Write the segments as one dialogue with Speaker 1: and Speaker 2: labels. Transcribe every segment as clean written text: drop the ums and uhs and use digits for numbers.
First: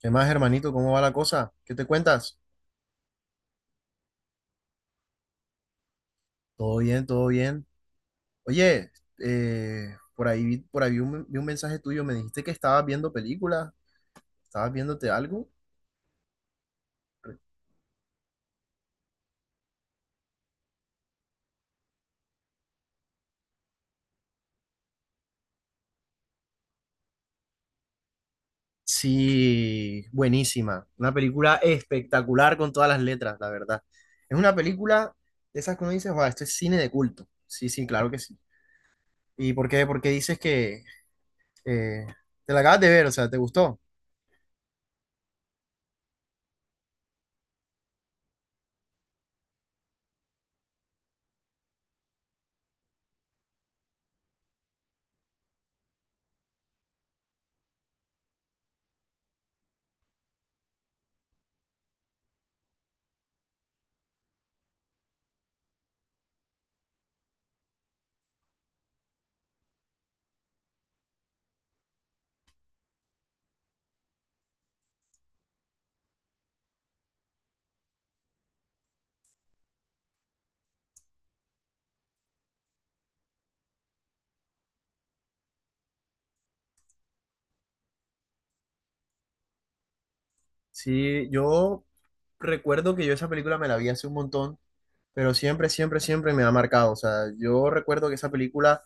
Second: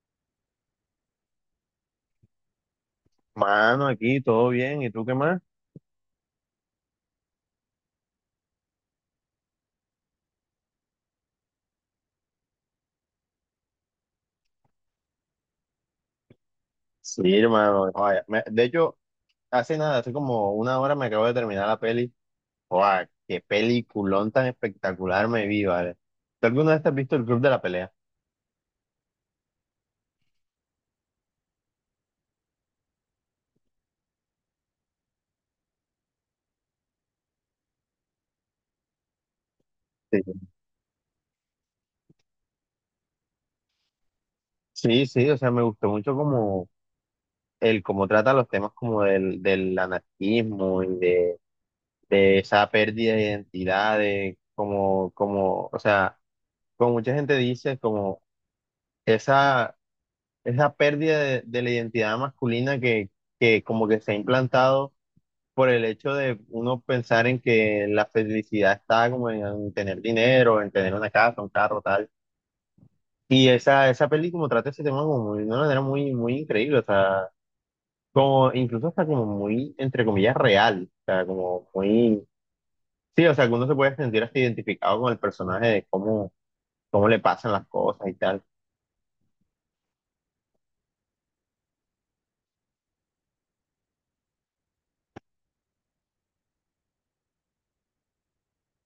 Speaker 1: ¿Qué más, hermanito? ¿Cómo va la cosa? ¿Qué te cuentas?
Speaker 2: Mano, aquí todo bien, ¿y tú qué más?
Speaker 1: Todo bien, todo bien. Oye, por ahí, por ahí vi vi un mensaje tuyo. Me dijiste que estabas viendo películas. ¿Estabas viéndote algo?
Speaker 2: Sí, hermano, vaya, de hecho, hace nada, hace como una hora me acabo de terminar la peli. ¡Guau! ¡Qué peliculón tan espectacular me vi, ¿vale?! ¿Tú alguna vez te has visto el Club de la Pelea?
Speaker 1: Sí, buenísima. Una película espectacular con todas las letras, la verdad. Es una película de esas que uno dice, wow, esto es cine de culto. Sí, sí, claro que sí. ¿Y por qué? ¿Por qué dices
Speaker 2: Sí.
Speaker 1: que eh, te la acabas de ver, o sea, ¿te gustó?
Speaker 2: Sí, sí, o sea, me gustó mucho como el cómo trata los temas como del anarquismo y de esa pérdida de identidad, de como, o sea, como mucha gente dice, como esa esa pérdida de la identidad masculina que como que se ha implantado por el hecho de uno pensar en que la felicidad está como en tener dinero, en tener una casa, un carro, tal. Y esa peli como trata ese tema como de una manera muy, muy increíble, o sea, como incluso hasta como muy, entre comillas, real, o sea, como muy. Sí, o sea, que uno se puede sentir hasta identificado con el personaje de cómo, cómo le pasan las cosas y tal.
Speaker 1: Sí, yo recuerdo que yo esa película me la vi hace un montón, pero siempre me ha marcado. O sea, yo recuerdo que esa película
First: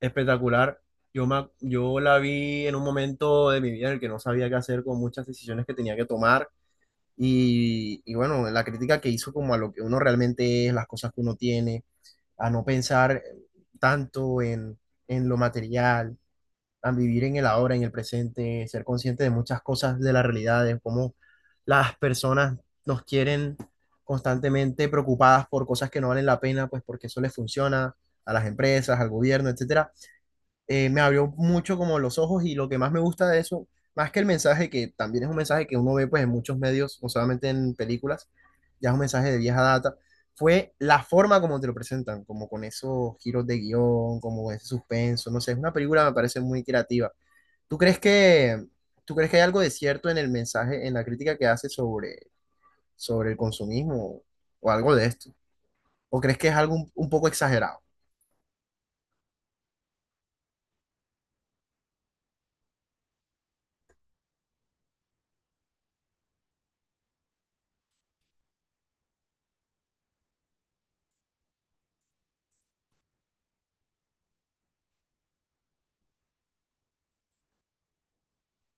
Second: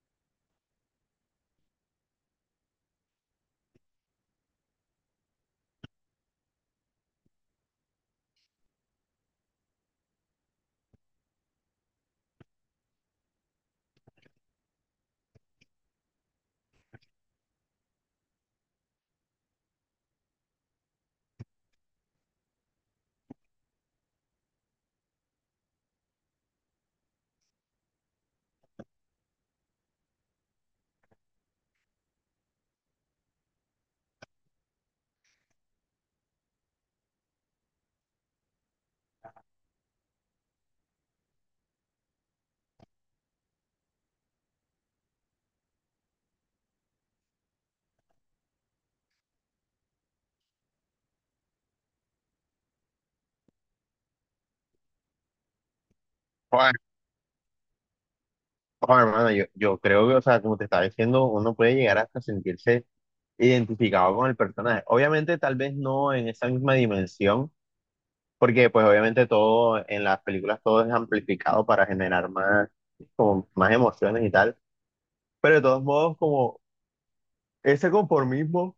Speaker 1: espectacular, yo la vi en un momento de mi vida en el que no sabía qué hacer con muchas decisiones que tenía que tomar. Y bueno, la crítica que hizo como a lo que uno realmente es, las cosas que uno tiene, a no pensar tanto en lo material, a vivir en el ahora, en el presente, ser consciente de muchas cosas de la realidad, de cómo las personas nos quieren constantemente preocupadas por cosas que no valen la pena, pues porque eso les funciona a las empresas, al gobierno, etcétera. Me abrió mucho como los ojos, y lo que más me gusta de eso, más que el mensaje, que también es un mensaje que uno ve pues en muchos medios, no solamente en películas, ya es un mensaje de vieja data, fue la forma como te lo presentan, como con esos giros de guión, como ese suspenso, no sé, es una película, me parece muy creativa. ¿Tú crees que, ¿Tú crees que hay algo de cierto en el mensaje, en la crítica que hace sobre, sobre el consumismo o algo de esto? ¿O crees que es
Speaker 2: Joder,
Speaker 1: algo un poco exagerado?
Speaker 2: oh, hermano, yo creo que, o sea, como te estaba diciendo, uno puede llegar hasta sentirse identificado con el personaje. Obviamente, tal vez no en esa misma dimensión, porque pues obviamente todo en las películas todo es amplificado para generar más, como, más emociones y tal, pero de todos modos como ese conformismo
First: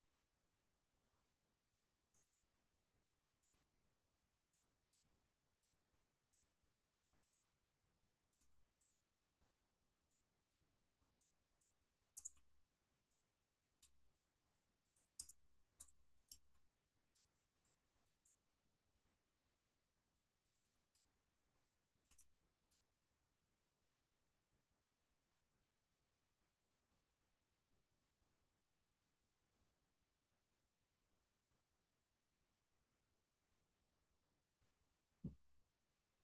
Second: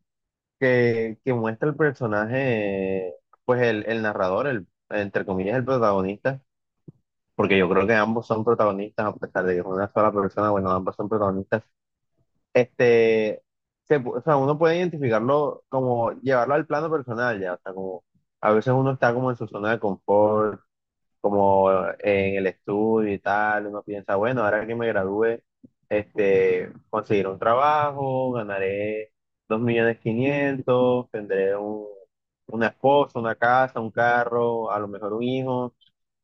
Speaker 2: que muestra el personaje, pues el narrador, el, entre comillas, el protagonista, porque yo creo que ambos son protagonistas, a pesar de que es una sola persona. Bueno, ambos son protagonistas este, o sea, uno puede identificarlo como llevarlo al plano personal, ya, o sea, como a veces uno está como en su zona de confort, como en el estudio y tal, uno piensa, bueno, ahora que me gradúe, este, conseguiré un trabajo, ganaré dos millones quinientos, tendré una esposa, una casa, un carro, a lo mejor un hijo,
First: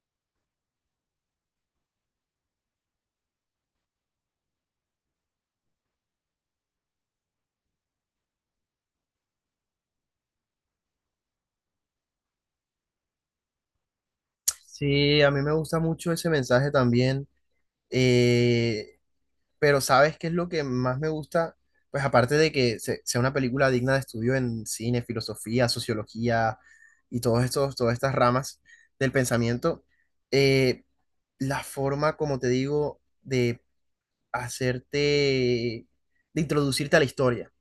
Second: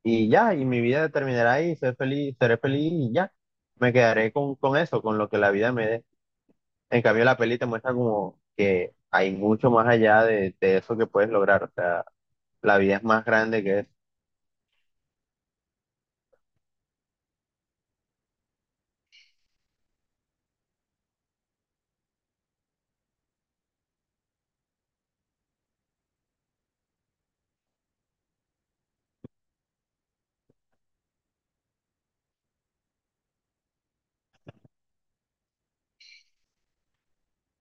Speaker 2: y ya, y mi vida terminará ahí, seré feliz y ya, me quedaré con eso, con lo que la vida me dé. En cambio, la peli te muestra como que hay mucho más allá de eso que puedes lograr. O sea, la vida es más grande que eso.
Speaker 1: Sí, a mí me gusta mucho ese mensaje también, eh, pero ¿sabes qué es lo que más me gusta? Pues aparte de que sea una película digna de estudio en cine, filosofía, sociología y todas estas ramas del pensamiento, eh, la forma, como te digo, de hacerte, de introducirte a la historia.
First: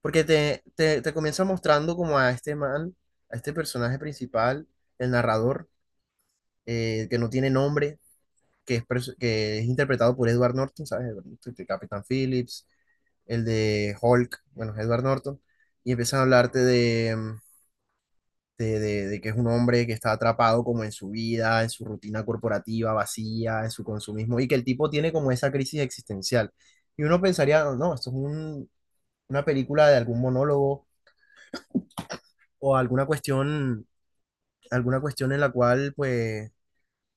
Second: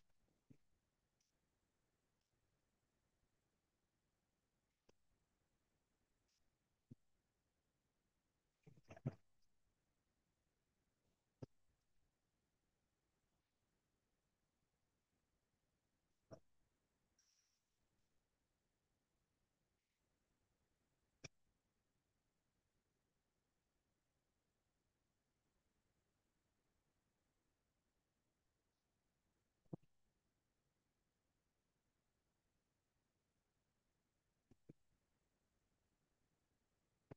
Speaker 1: Porque te comienza mostrando como a este man, a este personaje principal, el narrador, que no tiene nombre, que es interpretado por Edward Norton, ¿sabes? Edward Norton, el Capitán Phillips, el de Hulk, bueno, es Edward Norton, y empiezan a hablarte de, de que es un hombre que está atrapado como en su vida, en su rutina corporativa vacía, en su consumismo, y que el tipo tiene como esa crisis existencial. Y uno pensaría, no, no, esto es una película de algún monólogo o alguna cuestión en la cual pues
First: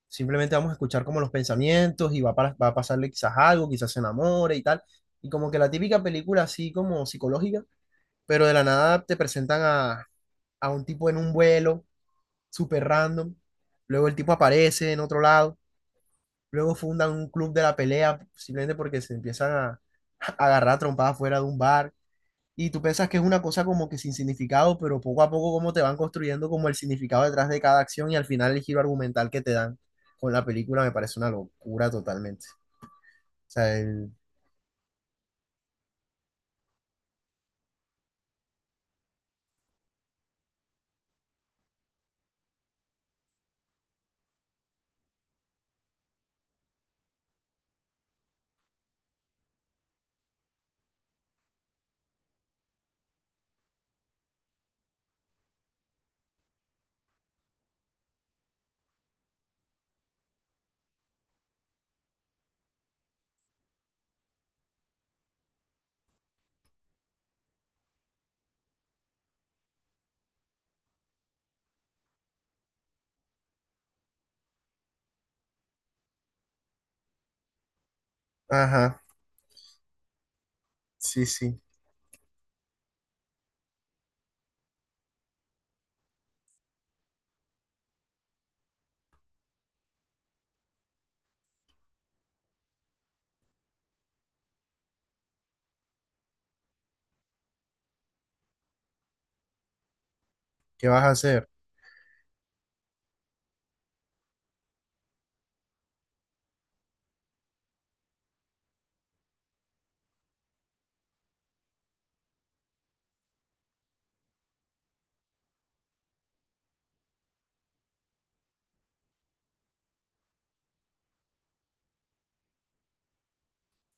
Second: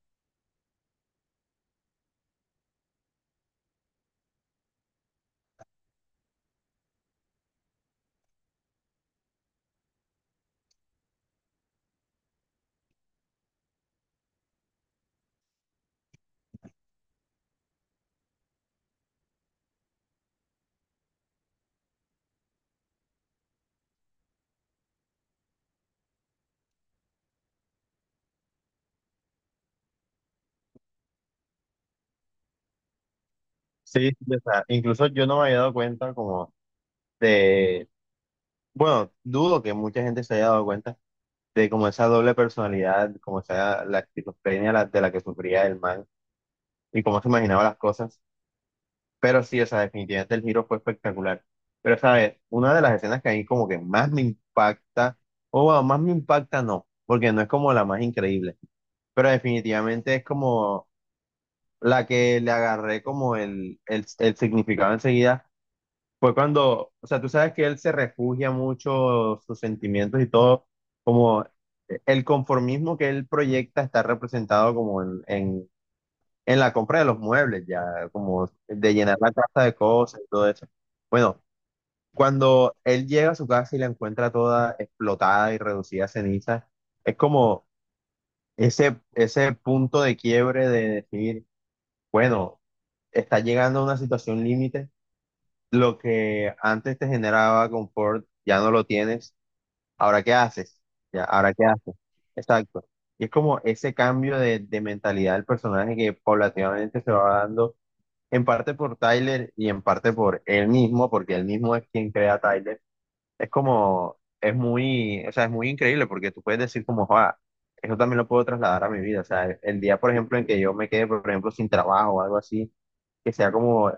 Speaker 1: simplemente vamos a escuchar como los pensamientos y va, va a pasarle quizás algo, quizás se enamore y tal. Y como que la típica película así como psicológica, pero de la nada te presentan a un tipo en un vuelo súper random. Luego el tipo aparece en otro lado. Luego fundan un club de la pelea simplemente porque se empiezan a agarrar trompadas fuera de un bar. Y tú piensas que es una cosa como que sin significado, pero poco a poco como te van construyendo como el significado detrás de cada acción, y al final el giro argumental que te dan con la película me parece una locura totalmente. O sea,
Speaker 2: Sí,
Speaker 1: el...
Speaker 2: o sea, incluso yo no me había dado cuenta como de, bueno, dudo que mucha gente se haya dado cuenta de como esa doble personalidad, como esa la esquizofrenia de la que sufría el man y cómo se imaginaba las cosas. Pero sí, o sea, definitivamente el giro fue espectacular. Pero, ¿sabes? Una de las escenas que a mí como que más me impacta, o bueno, más me impacta no, porque no es como la más increíble, pero definitivamente es como la que le agarré como el significado enseguida. Fue cuando, o sea, tú sabes que él se refugia mucho sus sentimientos y todo, como el conformismo que él proyecta está representado como en la compra de los muebles, ya, como de
Speaker 1: Ajá,
Speaker 2: llenar la casa de cosas y todo eso.
Speaker 1: sí,
Speaker 2: Bueno,
Speaker 1: sí.
Speaker 2: cuando él llega a su casa y la encuentra toda explotada y reducida a cenizas, es como ese punto de quiebre de decir: bueno, está llegando a una situación límite. Lo que antes te generaba confort, ya no lo tienes. Ahora, ¿qué haces?
Speaker 1: ¿Qué vas a
Speaker 2: Ya,
Speaker 1: hacer?
Speaker 2: ¿ahora qué haces? Exacto. Y es como ese cambio de mentalidad del personaje que paulatinamente se va dando, en parte por Tyler y en parte por él mismo, porque él mismo es quien crea a Tyler. Es como, es muy, o sea, es muy increíble porque tú puedes decir como: "Joa, eso también lo puedo trasladar a mi vida. O sea, el día, por ejemplo, en que yo me quede, por ejemplo, sin trabajo o algo así que sea como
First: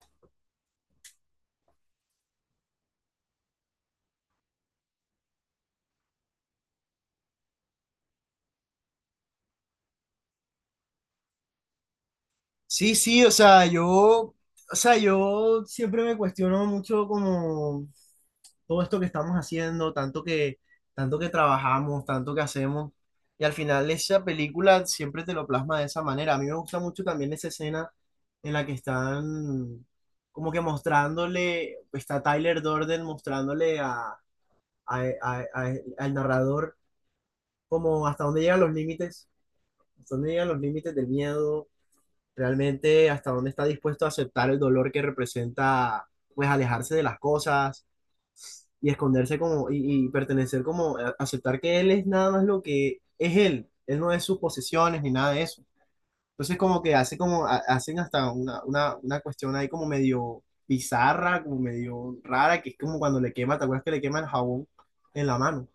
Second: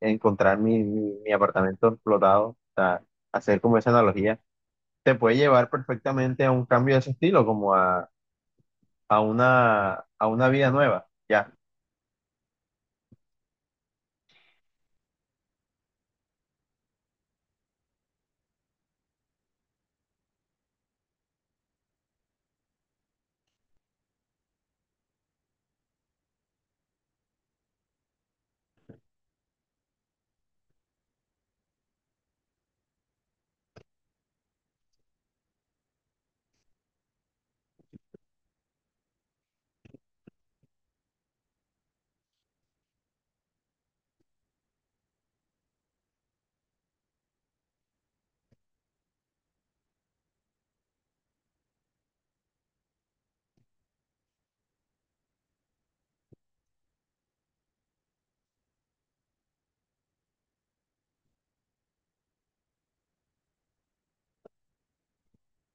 Speaker 2: encontrar mi apartamento explotado, o sea, hacer como esa analogía, te puede llevar perfectamente a un cambio de ese estilo, como a una vida nueva, ¿ya?"
Speaker 1: Sí, sí, o sea, yo siempre me cuestiono mucho como todo esto que estamos haciendo, tanto que trabajamos, tanto que hacemos, y al final esa película siempre te lo plasma de esa manera. A mí me gusta mucho también esa escena en la que están como que mostrándole, está Tyler Durden mostrándole a, a- a- a- al narrador, como hasta dónde llegan los límites, hasta dónde llegan los límites del miedo, realmente hasta dónde está dispuesto a aceptar el dolor que representa pues alejarse de las cosas y esconderse como, y pertenecer como, aceptar que él es nada más lo que es él, él no es sus posesiones ni nada de eso. Entonces como que hace como, hacen hasta una cuestión ahí como medio bizarra, como medio rara, que es como cuando le quema, ¿te acuerdas que le quema el jabón en la mano?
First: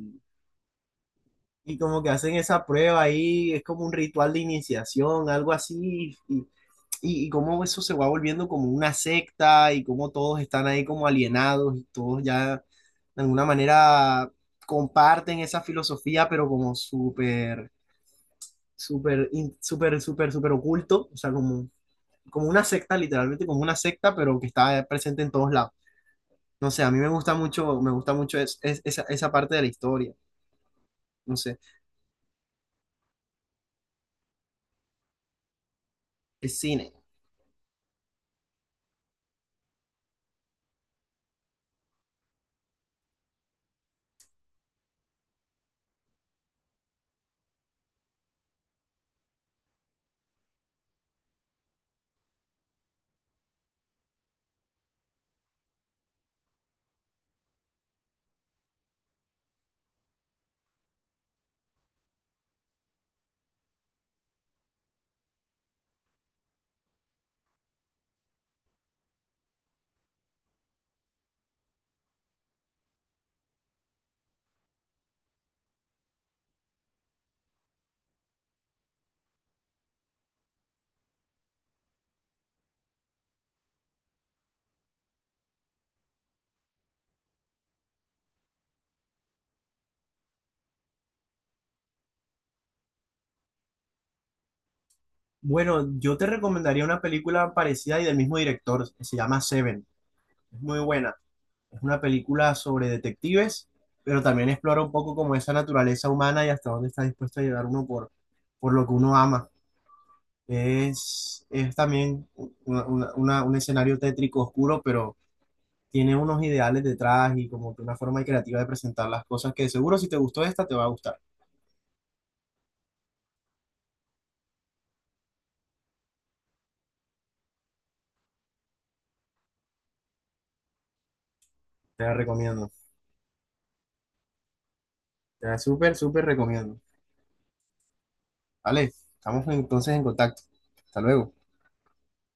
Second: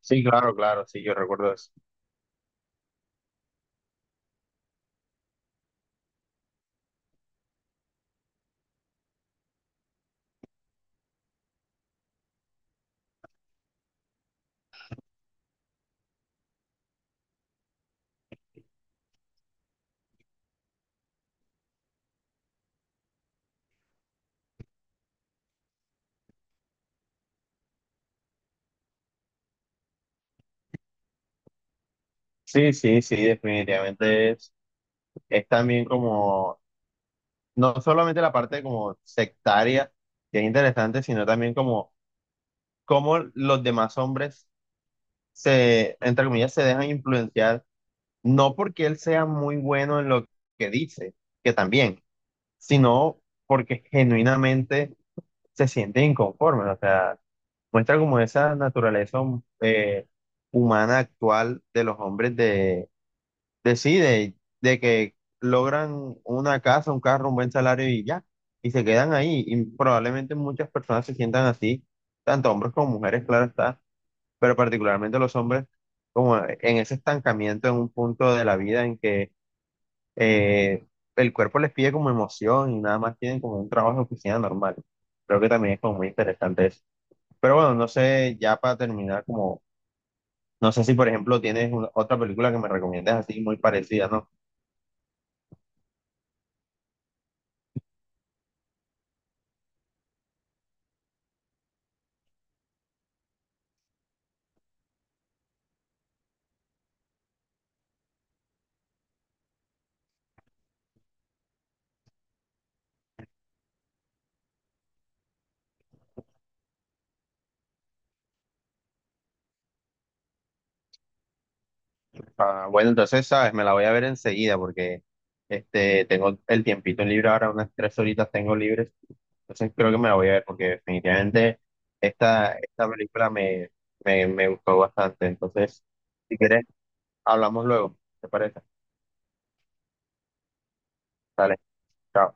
Speaker 2: Sí, claro, claro, sí, yo recuerdo eso.
Speaker 1: Y como que hacen esa prueba ahí, es como un ritual de iniciación, algo así, y cómo eso se va volviendo como una secta y cómo todos están ahí como alienados y todos ya de alguna manera comparten esa filosofía, pero como súper, súper, súper oculto, o sea, como, como una secta, literalmente como una secta, pero que está presente en todos lados. No sé, a mí me gusta mucho esa, esa parte de la historia, no sé,
Speaker 2: Sí, sí, sí, definitivamente es también
Speaker 1: el
Speaker 2: como,
Speaker 1: cine.
Speaker 2: no solamente la parte como sectaria, que es interesante, sino también como cómo los demás hombres se, entre comillas, se dejan influenciar. No porque él sea muy bueno en lo que dice, que también, sino porque genuinamente se siente inconforme, o sea, muestra como esa naturaleza humana actual de los hombres de sí, de que logran una casa, un carro, un buen salario y ya, y se quedan ahí, y probablemente muchas personas se sientan así, tanto hombres como mujeres, claro está, pero particularmente los hombres, como en ese estancamiento en un punto de la vida en que eh, el cuerpo les pide como emoción y nada más tienen como un trabajo de oficina normal. Creo que también es como muy interesante eso. Pero bueno, no sé, ya para terminar, como, no sé si por ejemplo tienes otra película que me recomiendes así muy parecida, ¿no?
Speaker 1: Bueno, yo te recomendaría una película parecida y del mismo director, se llama Seven. Es muy buena. Es una película sobre detectives, pero también explora un poco como esa naturaleza humana y hasta dónde está dispuesto a llegar uno por lo que uno ama. Es también un escenario tétrico oscuro, pero tiene unos ideales detrás y como que una forma creativa de presentar las cosas que seguro si te gustó esta te va a gustar.
Speaker 2: Ah, bueno, entonces, sabes, me la voy a ver enseguida porque este, tengo el tiempito libre ahora, unas tres horitas tengo libres. Entonces creo que me la voy a ver porque definitivamente
Speaker 1: Te la
Speaker 2: esta,
Speaker 1: recomiendo.
Speaker 2: esta película me gustó bastante.
Speaker 1: Te la
Speaker 2: Entonces,
Speaker 1: súper, súper
Speaker 2: si quieres,
Speaker 1: recomiendo.
Speaker 2: hablamos luego. ¿Te parece?
Speaker 1: Vale, estamos entonces en contacto. Hasta luego.
Speaker 2: Dale, chao.